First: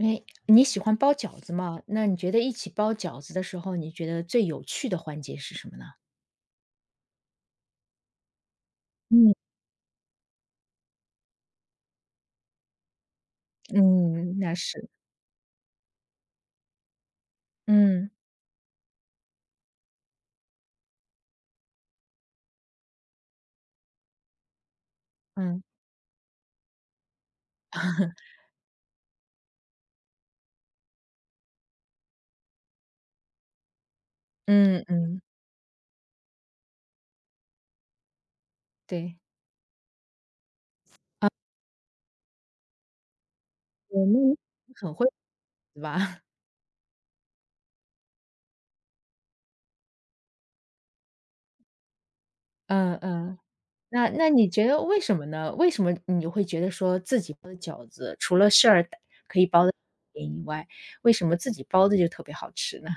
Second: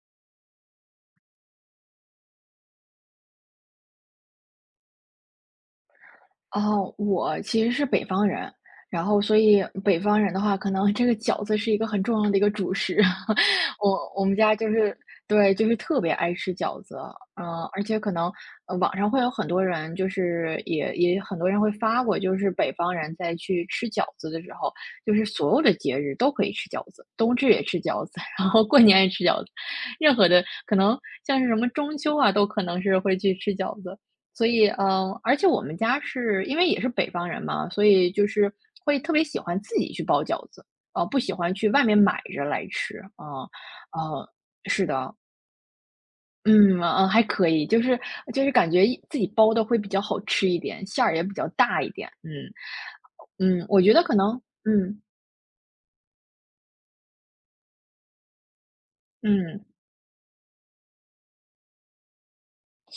哎，你喜欢包饺子吗？那你觉得一起包饺子的时候，你觉得最有趣的环节是什么呢？哦，我其实是北方人，然后嗯。所以北方人的话，可能这个饺子是一个很重要的一个主食。我我们嗯，那家就是，是对，就是特别爱吃饺子。而且嗯，可能网上会有很多人，就是也很多人会发过，就是北方人在去吃饺子的时候，就是所嗯 有的节日都可以吃饺子，冬至也吃饺子，然后过年也吃饺子，任何的可能像是什么中秋啊，都可能是会去吃饺子。所以，嗯嗯，而且我们家是因为也是北方人嘛，所以就是会特对。别喜欢自己去包饺子，不喜欢去外面买着来吃啊。我呃，们是很会的。是吧？嗯，还可以，就是感觉自己包的会比较好吃一点，馅儿也比较大一点。嗯，嗯嗯，嗯，我觉得那可那能，你觉得为嗯什么呢？为什么你会觉得说自己包的饺子，除了馅儿可以嗯。包的以外，为什么自己包的就特别好吃呢？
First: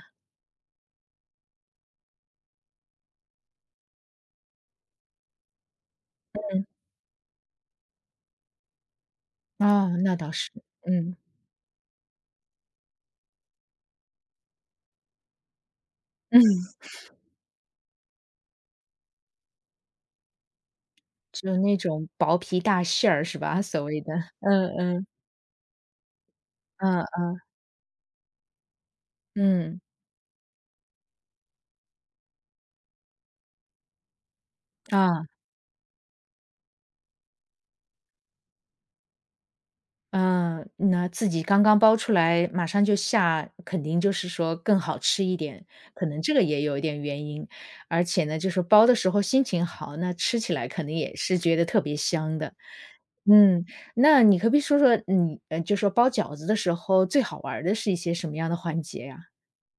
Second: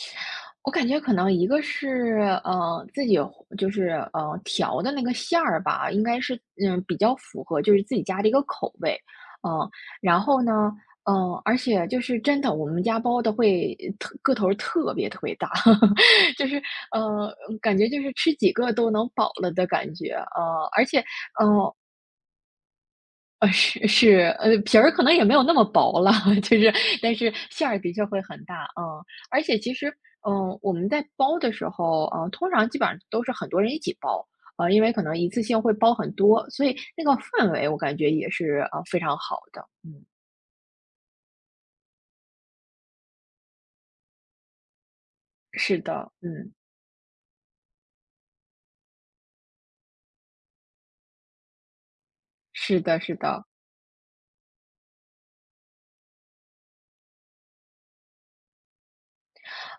我感觉可能一个是，自己和就是，调的那个馅儿吧，应该是，比较符合就是自己家的一个口味。嗯，哦，那然倒后是，呢，嗯，而且就是真的我们家包的会特个头儿特别特别大，嗯，就是，呃，感觉就是吃几个都能饱了的感觉。呃，而且，就呃，那种薄皮大馅儿是吧？所是谓的，是，嗯皮儿可嗯。能也没有那么薄了，就是嗯但嗯是馅儿的确会很大，嗯。而且其嗯实，我们在包的时候，通常基本上都是很多人一起包，因为可能啊一次性会包很多，所以那个氛围我感觉也是，非常好的。嗯，啊，那自己刚刚包出来，马上就下，肯定就是说更好吃一点，是可的，能这个嗯，也有一点原因。而且呢，就是包的时候心情好，那吃起来肯定也是觉得特别香的。是的是的。嗯，那你可不可以说说你，呃就说包饺子的时候最好玩儿的是一些什么样的环节呀？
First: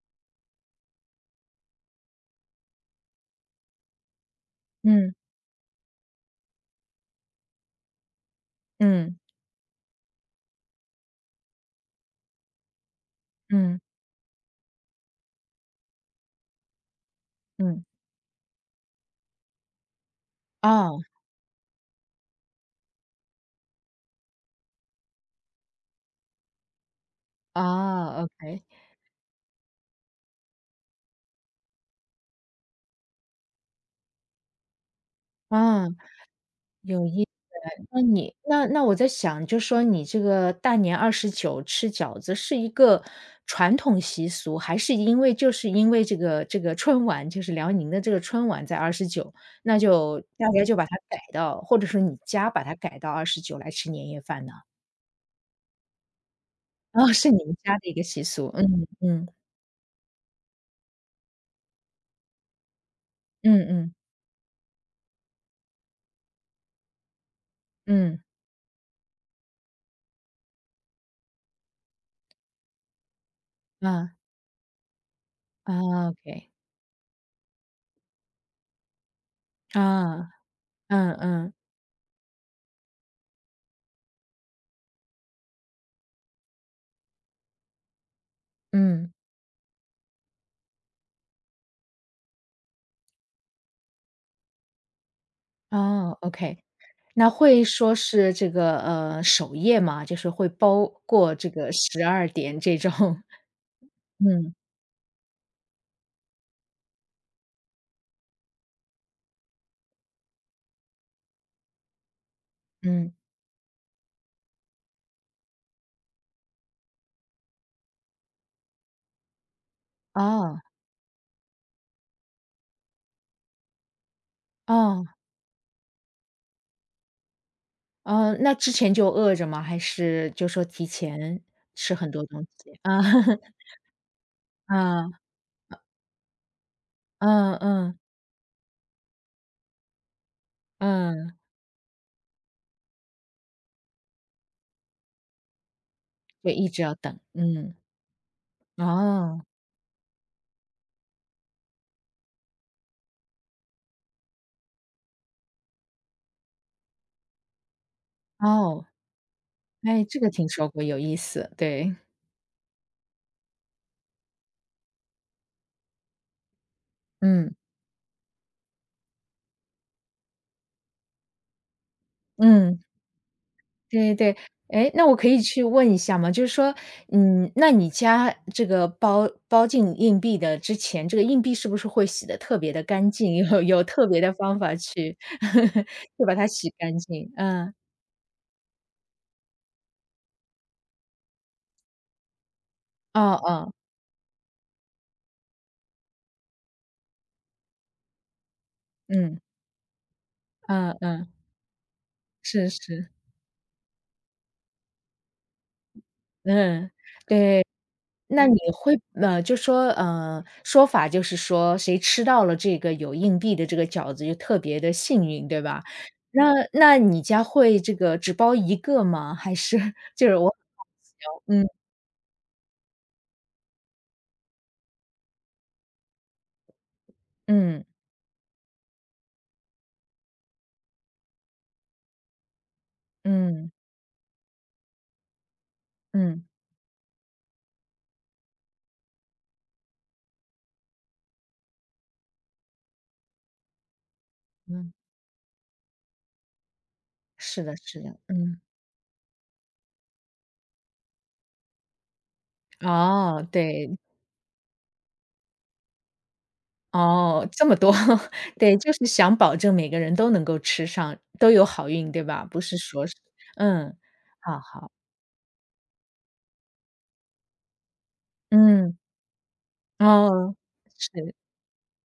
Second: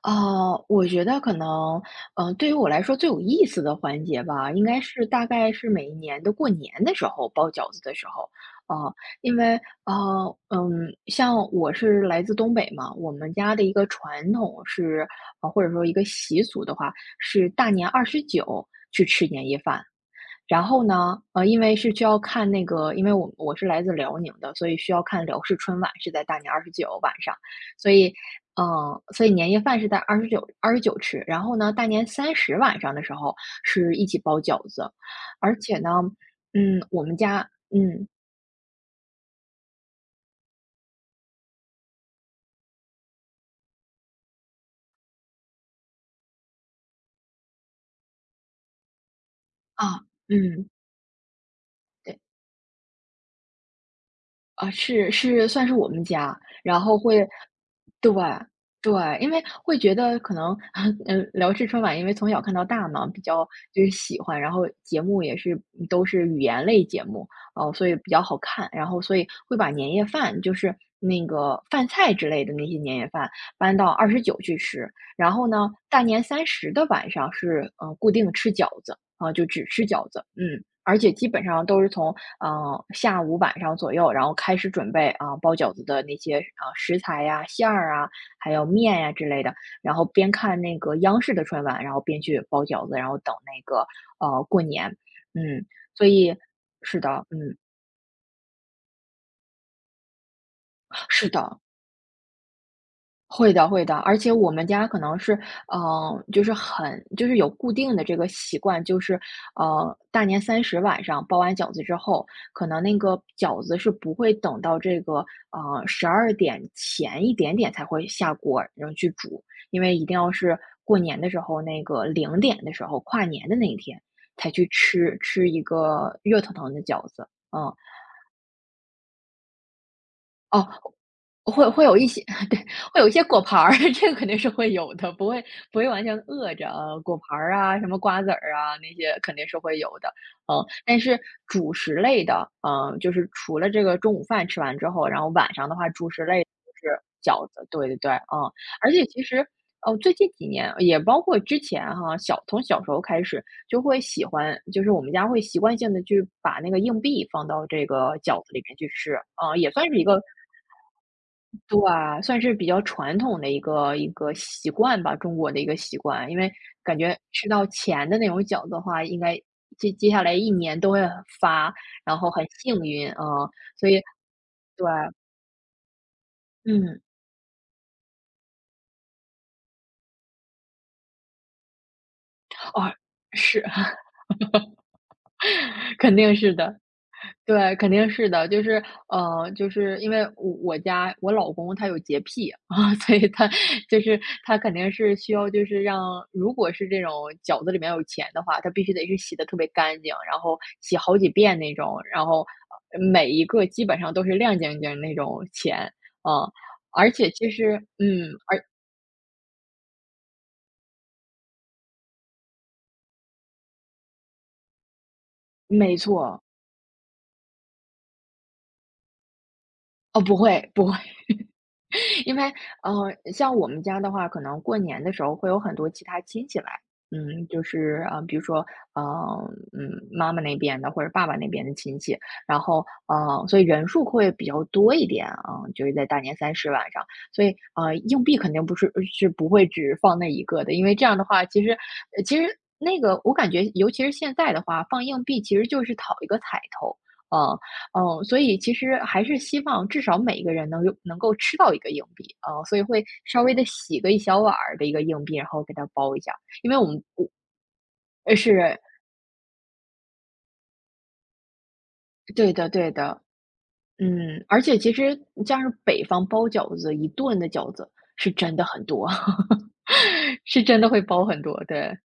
我觉得可能，对于我来说最有意思的环节吧，应该是嗯大概是每一年的过年的时候包饺子的时候，啊、嗯因为像我是来自东北嘛，我们家的一嗯个传统是，或者说一个习俗的话，是大嗯，年二十九去吃年夜饭。然后哦呢，因为是需要看那个，因为我是来自辽宁的，所以需要看辽视春晚是在大年二十九晚上，所以，哦，OK，所以年夜饭是在二十九吃，然后呢，大年三十晚上的时候是一起包饺子，而且啊，呢，我有们一。家那你那我在想，就说你这个大年二十九吃饺子是一个传统习俗，还是因为就是因为这个春晚，就是辽宁的这个春晚在二十九，那啊，就大家嗯，就把它改到或者说你对。家把它改到二十九来吃年夜饭呢？啊，是是算是我们家，然后哦，会是你们家的一个对，习俗，嗯对，嗯因为会觉得可能，聊《至春晚》，因为从小看到大嘛，比较嗯就是嗯喜欢，然后节目也是都是语言类节目，哦，所以比嗯，较好看，然后所以会把年夜饭，就是那个饭菜之类的那些年夜饭搬到二啊，十九去吃，然后呢，大啊年三，OK，十的晚上是，固定吃饺子，啊，就只吃饺子。啊，嗯，而且嗯基本嗯，上都是从下午晚上左右，然后开始准备啊、包饺子的那些啊、食材呀、馅儿啊，还有面嗯，呀、之类的。然后边看那个央视的春晚，然后边去包饺子，然后等那个过年。嗯，所哦以，OK。是的，那嗯，会说是这个，呃，守夜吗？就是会包是过这的，个十二点这种？会的会的，而且我嗯，们家可能是，就是很就是有固定的这个习惯，就是，大年三十晚上包完饺子之后，可能那嗯，个饺子是不会等到这个，12点前一点点才会下锅，然后去煮，因为一定要哦，是过年的时候那个零点的时候，跨年的那一天才去哦，吃一个热腾腾的饺子，嗯。哦，那之前就饿着吗？还是就说哦，提前会吃有一很些 多东 对，西？啊，会有一些果 盘儿，这个肯定是会有啊，的，不会不会完全饿着啊，果盘儿嗯啊，什么嗯，瓜子儿啊，那些肯定是会有的。但是嗯，主食类的，就是除了这个中午饭吃完之后，然后晚上的话，主食类就就一直要是等，饺子，嗯，对对对。嗯，而且其哦，实，哦，最近几年也包括之前哈，从小时候开始就会喜欢，就是我们家会习惯性的去把那个硬币放到这个饺子里面哦，去吃，啊、也算是哎，一这个。个听说过，有意思，对对，啊，算是比较传统的一个习惯吧，中国的一个习惯。因为感觉吃嗯，到钱的那种饺子的话，应该接下来一年都会很发，然后很幸嗯。运，啊。所以对对，对，哎，那我可以去问一下吗？就是说，嗯，嗯，那你家这个包进硬币的之前，这个硬币是不是会洗的特别的哦，干净，有是，有特别的方法去 肯 去把定它是洗的。干净？嗯，对，肯定是的，就是，就是因为我家我老公他有洁癖 啊，所以哦哦，就是他肯定是需要，就是让如果是这种饺子里面有钱的话，他必须得是洗嗯，的特别干净，然后嗯洗好嗯，几遍那种，然后是是，每一个基本上都是亮晶晶那种钱啊。嗯。而且其实，嗯，那你而会呃，就说呃，说法就是说谁吃到了这个有硬币的这个饺子就特别的幸运，对吧？没错。那那你家会这个只包一个吗？还是 哦，就是不我很会好不会，奇哦嗯因为，像我们家的话，可能过年的时候会有很多其他亲戚来。就嗯是比如说，呃，妈妈那边的或者爸爸那边的亲戚，然后，所以嗯人数会比较多一点啊，就是在大年嗯三十晚上，所以，硬币肯定不是是不会只放那一个的，因为这样的话，其实，呃其实那个我感觉，尤其是现在的话，嗯，放硬币其实就是讨一个彩头。呃是的是的，哦，所以嗯，其实还是希望至少每一个人能够吃到一个硬币，所以会哦，稍微的对，洗个一小碗儿的一个硬币，然后给它包一下。因为我们我哦，这么多，对，是，就是想保证每个人都能够吃上，都有好运，对吧？对不的是对说是的。嗯，好而且好，其实像是北方包饺子，一顿的饺子是真的很嗯，多，哦，是真的会包是。很多，对，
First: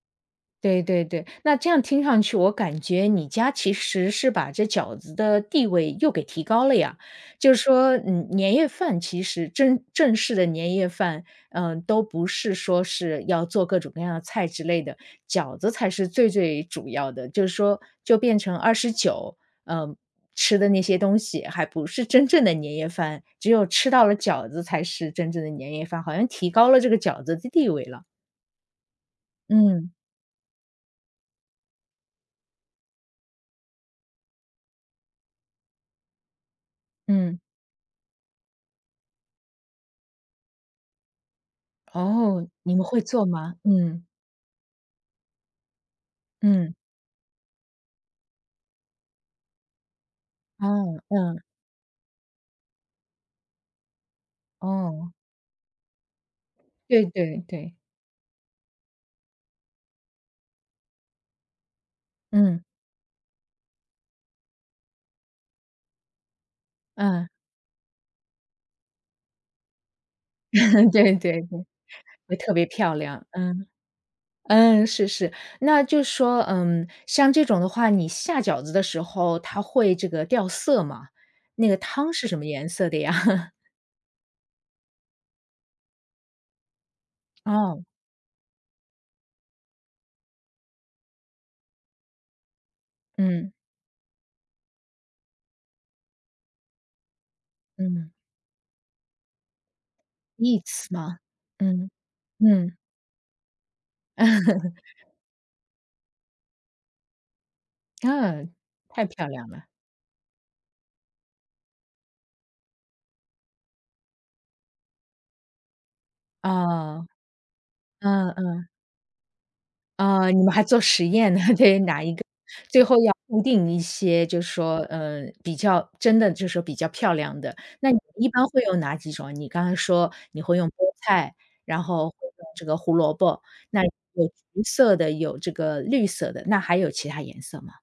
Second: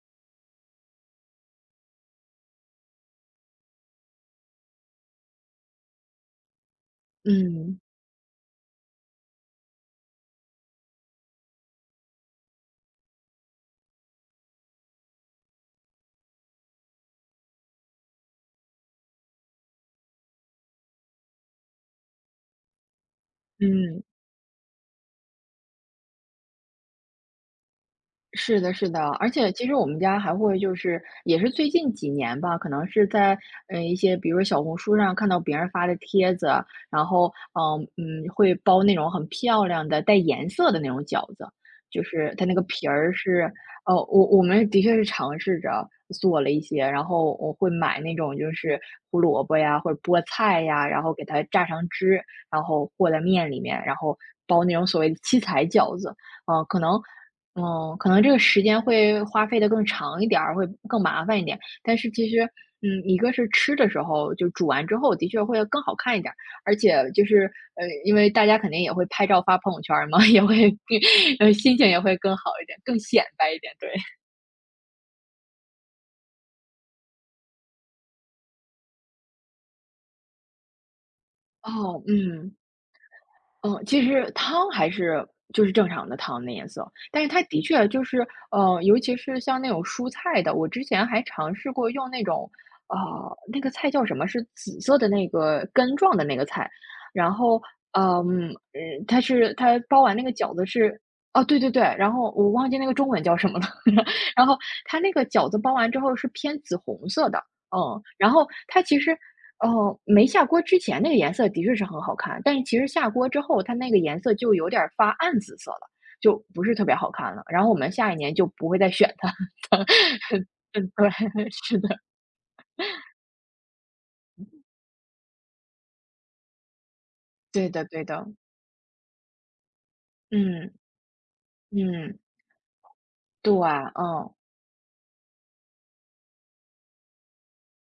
对对对，那这样听上去，我感觉你家其实是把这饺子的地位又给提高了呀。就是嗯，说，嗯，年夜饭其实正式的年夜饭，嗯、都不是说是要做各种各样的菜之类的，饺子才是最最主要的。就是说，就变成二十九，嗯，吃的那些东西还不是真正的年夜饭，只有吃嗯。到了饺子才是真正的年夜饭，好像提高了这个饺子的地位了。是的，是的，而且其实我嗯们家还会就是，也是最近几年吧，可能是在一些，比如说小红书上看到别人发的帖子，然后嗯。会包那种很漂亮的带颜色的那种饺子，就是哦，它那个你们皮会儿做是，吗？哦，嗯，我们的确是尝试着做了一嗯，些，然后我会买那种就是胡萝卜呀或者菠菜呀，哦，然后给嗯，它榨成汁，然后和在面里面，然后包那种所谓哦，的七彩饺子。嗯，可能对对对，哦，可能这个时间会花费的更长一点儿，会更麻烦一点。但是其实，嗯，一个是吃的时候，就煮完之后的确会更好看一点儿，而且就嗯，是，因为大家肯定也会拍照发朋友圈儿嘛，也会 对 对对，心情也会更会好特别一点，漂更显亮，摆一嗯，点，对。嗯，是是。那就说，嗯，像这种的话，你下饺子的时候，它会这个掉色吗？那个哦，汤是什么嗯。颜色的呀？嗯，其实汤还是就是正常的汤的颜色，但是它的哦，确就是，尤其是像那种蔬菜的，我之前还尝试过用那种，呃，嗯，那个菜叫什么？是紫色的那个根状的那个菜，然后，嗯 它是它包完那个 e 饺 a t 子 s 是，吗？哦，对对对，嗯，然后我忘嗯，记那个中文叫什么了，然后 它那个饺子包完之后是偏紫红色的。然后嗯，它其太实漂亮了，哦，没下锅之前那个颜色的确是很好看，但是其实下锅之后，它那个颜色就有点儿发暗紫色了，就不是特别啊好看了。然后我们下一嗯年就嗯。不会再选它。啊，你们还做嗯，实对，验呢，是对，的，哪一个最后要固定一些，就是说，嗯，比较真的就是说比较漂亮的。对的那你对一的，般会用哪几种？你刚才说你会用嗯，菠菜，然后嗯，会用这个胡萝卜，对，那有嗯。橘色的，有这个绿色的，那还有其他颜色吗？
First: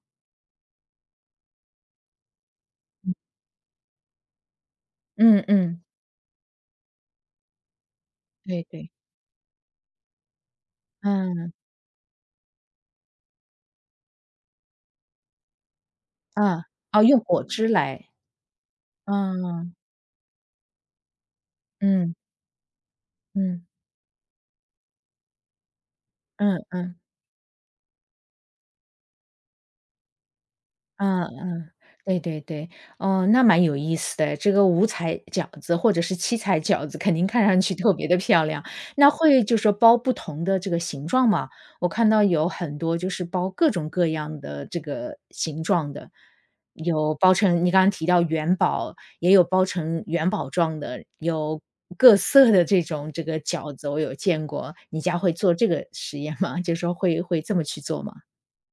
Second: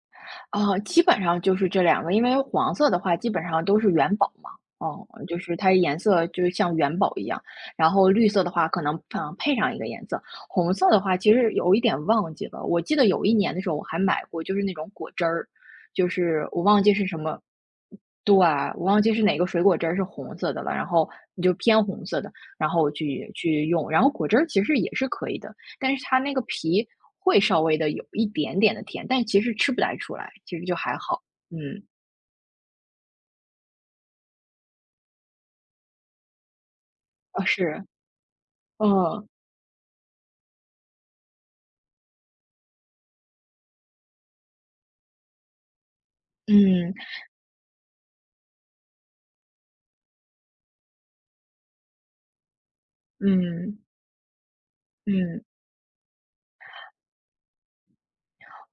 基本上就是这两个，因为黄色的话基本上都是元宝嘛，哦，就嗯是它嗯，颜色就像元宝一样，然后绿色的对话可对，能，配上一个颜色，红色的话其嗯，实有一点忘记了，我记得有一年的时候我还买过，就是那种果汁儿，就是嗯，我忘记哦，是什用么果汁来，对，我忘记是哪个水嗯，果汁儿是红色的了，然后就偏红嗯，色的，然后我去嗯，去用，然后果汁儿其实也是可以的，但是它那个嗯皮嗯。会稍微的有一点点的甜，但其实吃不太出来，其实就还嗯好。嗯，嗯，对对对，哦，那蛮有意思的。这个五彩饺子或者是七彩饺子，肯定啊，看上去是，特别的漂亮。那嗯，会就说包不同的这个形状吗？我看到有很多就是包各种各样的这个形状的，嗯，有包成你刚刚提到元宝，也有包成元宝状的，有各色的这种这个饺嗯，子，我有见过。你家会嗯。做这个实验吗？就说会这么去做吗？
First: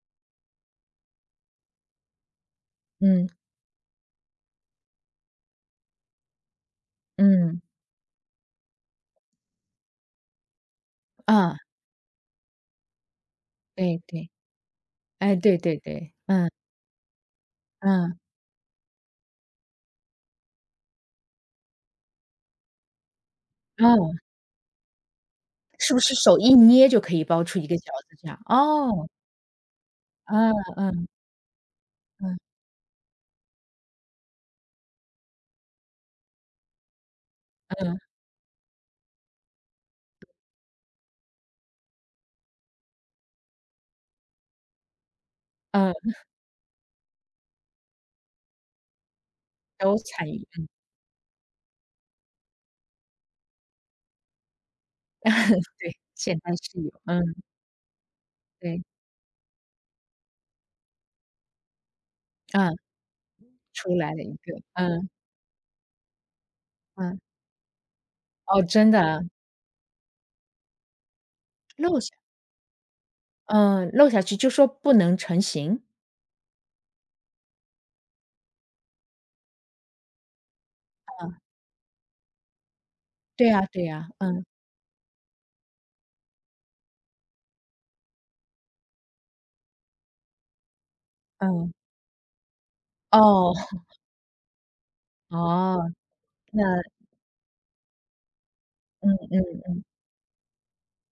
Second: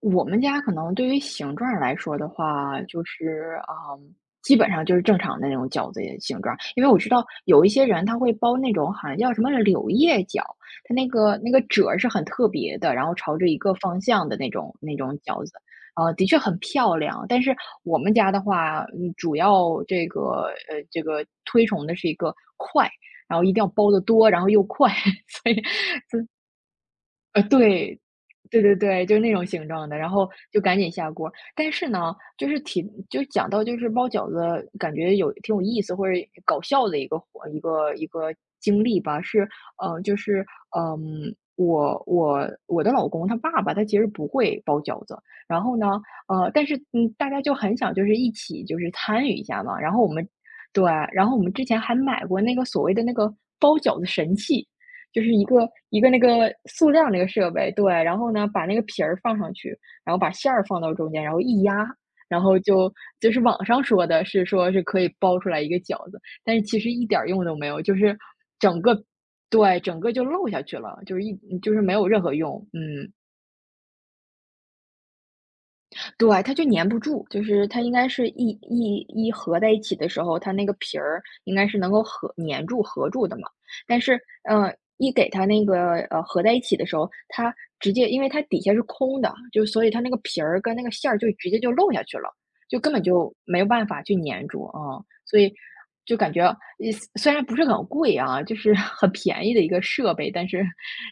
我们家可能对于形状儿来说的话，就嗯是，嗯，基本上就是正常的那种饺子的形状儿，因为我知道嗯，有一些人他会包那种好像叫什么柳叶饺，它那个那啊，个褶儿是很特别的，然后朝着一个对方向对。的那种哎，饺子，对对对，的确嗯，很漂亮。但是我们嗯，家的话，主要这个这个推崇的是一个快，然后一定要包的嗯，多，然后又快，所以是不是手一捏就可以包出一个饺对，子这样？对对对，哦，就是那种形状的，然后嗯就赶紧嗯下锅。但是呢，就嗯是挺，就讲到就是包饺子，感觉有挺有意思或者搞笑的一个活一个嗯一个经历吧，是，就是我的老公他爸爸他其实不会包饺子，然后呢，嗯，但是大家就很想就是一起就是参与一下嘛，然都后我们参与，对，然后我们之前还买过那个所谓的那个包饺子神器，就是一个对，一个那现代个是有，塑料那嗯，个设备，对，然后呢，把那对，个皮儿放上去，然后把馅儿放到中间，然后一压，然后嗯，就就是网上出说来了的一是个，说是可嗯以包出来一个饺子，但是其实一嗯，点儿用都没有，就是哦，整真的个啊对，整个就漏下去了，就是一就是没漏有下任何用，嗯。嗯，漏下去就说不能成型？对，它就粘不住，就是它应该是一合在一起的时候，它那个皮儿应该是能够合粘住、合住的对嘛。呀对但呀，是，嗯呃，一给它那个合在一起的时候，它直接因为它底下是空的，就所以它那个皮儿跟那个馅儿就直接就嗯，漏下去了，就根本就哦 没有 办法去粘住啊。所以哦，就感觉那虽然不是很贵啊，就是 很嗯便宜的一嗯个设备，但是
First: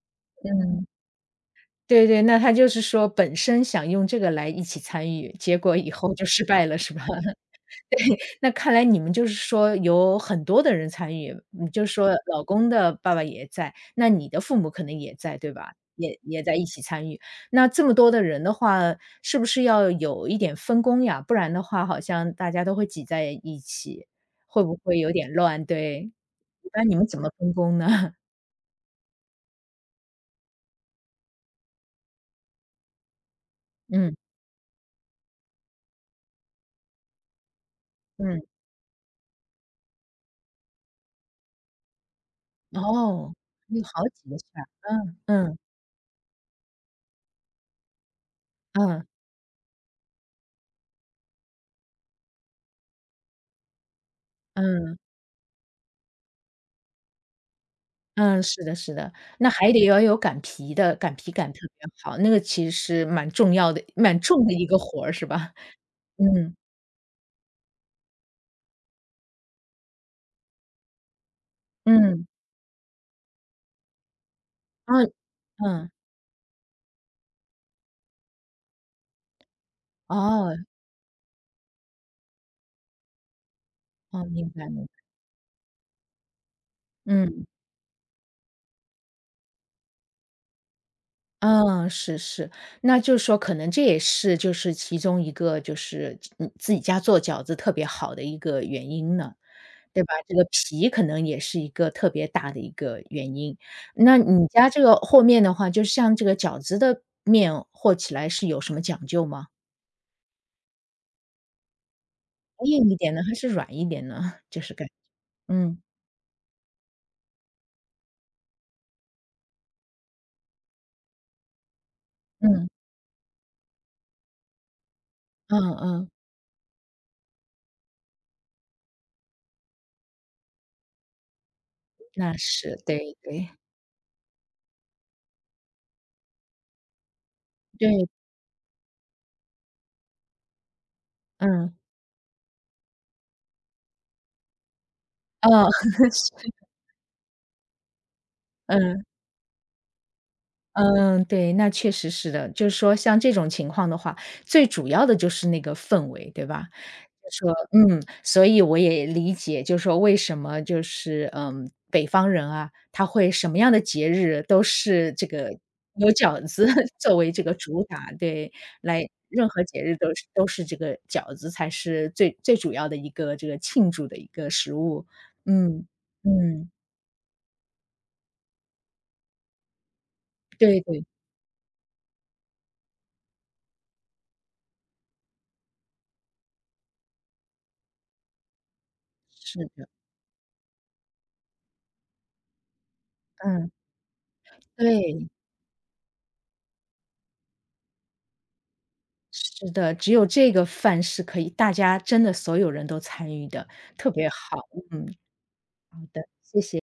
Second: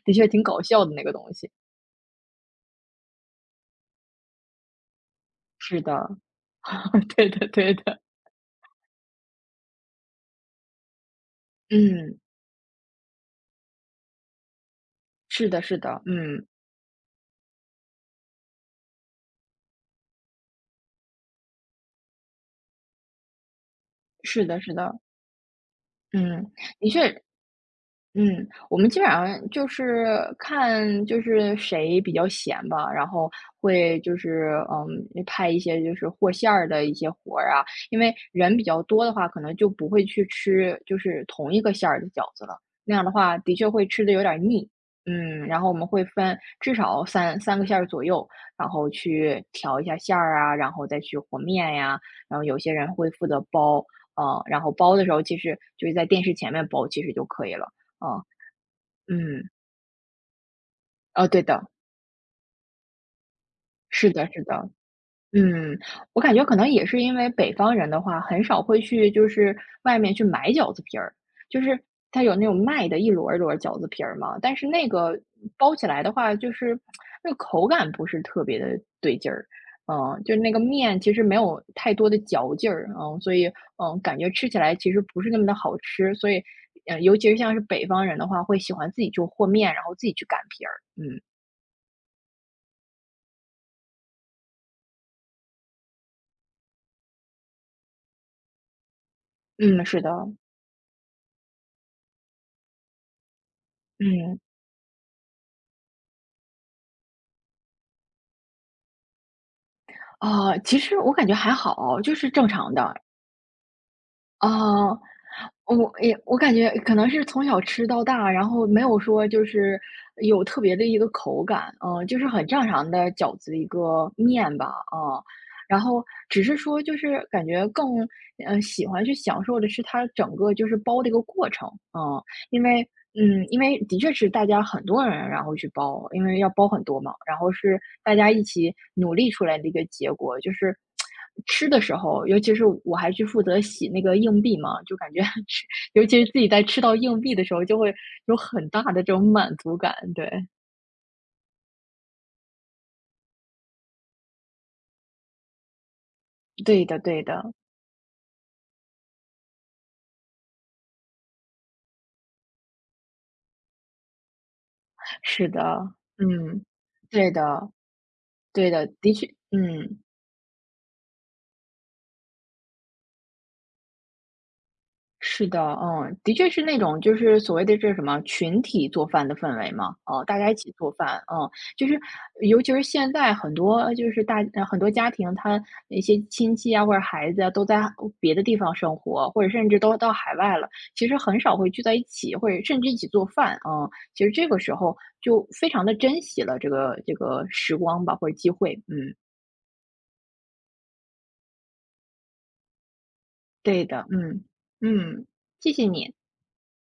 的确挺搞笑嗯，的那个东西。对对，那他就是说本身想用这个来一起参与，结果是以后的，就失败了是吧？对 的，对的，对，那看来你们就是说有很多的人参与，你就是说嗯。老公的爸爸也在，那你的父母可能也在，是对的吧？是的，也嗯，在一起参与。那这么多的人的话，是不是要有一点分工呀？不然的话，好像大家都会挤在一起，是的会是不会的，有点乱？对，嗯，一般的你们怎确，么分工呢？嗯，我们基本上就是看就是谁比较闲吧，然后会嗯就是拍一些就是和馅儿的一些活儿啊，因为嗯，人比较多的话，可能就不会去吃就是同一个馅儿的饺子了，那样的哦，话的确有会好吃的有几点个儿事儿，腻。嗯嗯，嗯然后我们会分至少三个馅儿左右，然后嗯去调一下馅儿啊，然后再去和面呀，然后有些人会负责包，嗯，然后嗯。包的时候其实就是在电视前面包，其实就可以了。哦，嗯，是的是的，嗯，那还得要有擀皮的，擀哦，皮对擀特的，别好，那个其实是蛮重要的是蛮的，是重的一的，个活儿是吧？嗯，我感觉嗯，可能也是因为北方人的话，很少会去就是外面去买饺子皮儿，就是它嗯，有那种卖的一摞儿一摞儿饺子皮儿嘛，但是那嗯，个包起嗯，来的话，就是那个口感不是特别的对劲儿，嗯，就是那哦，个面其实没有太多的嚼劲儿，嗯，所以嗯，感哦，觉明吃起白来明白，其实不是那么的好吃，所以尤其是嗯，像是北方人的话，会喜欢自己就和面，然后自己去擀皮儿，嗯。嗯，是是，那就是说可能这也是就是其中一个就是你自己家做饺子特别好的一个原因呢。嗯，是对的，吧？这个皮可能也是一个特别大的一个原因。那嗯，你家这个和面的话，就像这个饺子的面和起来是有什么讲究吗？啊，其实我感觉还好，就是正常硬一的。点呢，还是软一点呢？就是感啊，嗯，我感觉可能是从小吃到大，然后没有说就是有特别的一个口感，嗯、就是很正嗯，常的饺子的一个面吧，啊、嗯然后嗯，只是说就是感觉更喜欢去享受的是它整个就是包的一个过程，嗯、那因是，为对嗯，对，因为的确是大家很多人，然后去包，因为要包很多嘛，然后是对，大家一起努力出来的一个结果。就是吃嗯，的时候，尤其是我还去负责洗那个硬币嘛，就感觉 吃，哦，尤 其是自己是，在吃到硬币的时候，就会有很大的嗯，这种满足感。对，嗯，对，那确实是的。就是说像这种情况的话，最主要的就是那个氛围，对吧？对的，对说的，嗯，所以我也理解，就是说为什么就是，嗯，北方人啊，他会什么样的节日都是这是个的，有饺嗯，子 作对为这个的，主打，对，对的，来的确，任何节日嗯。都是这个饺子才是最最主要的一个这个庆祝的一个食物。是的，嗯，嗯，的确是嗯，那种就是所谓的这什么群体做饭的氛围嘛，哦，大家一起对做对，饭，嗯，就是尤其是现在很多就是很多家庭，他一些亲戚啊或者孩子啊都在别的地方生活，或者是甚至的，都到海外了，其实很少会聚在一起，或者甚至一起做饭，嗯，嗯，其实这个时候对，就非常的珍惜了这个时光吧，或者机会，嗯，是的，只有这个饭是可以大家真的所有人都参与的，对的，特别嗯好，嗯，嗯，谢谢你。的。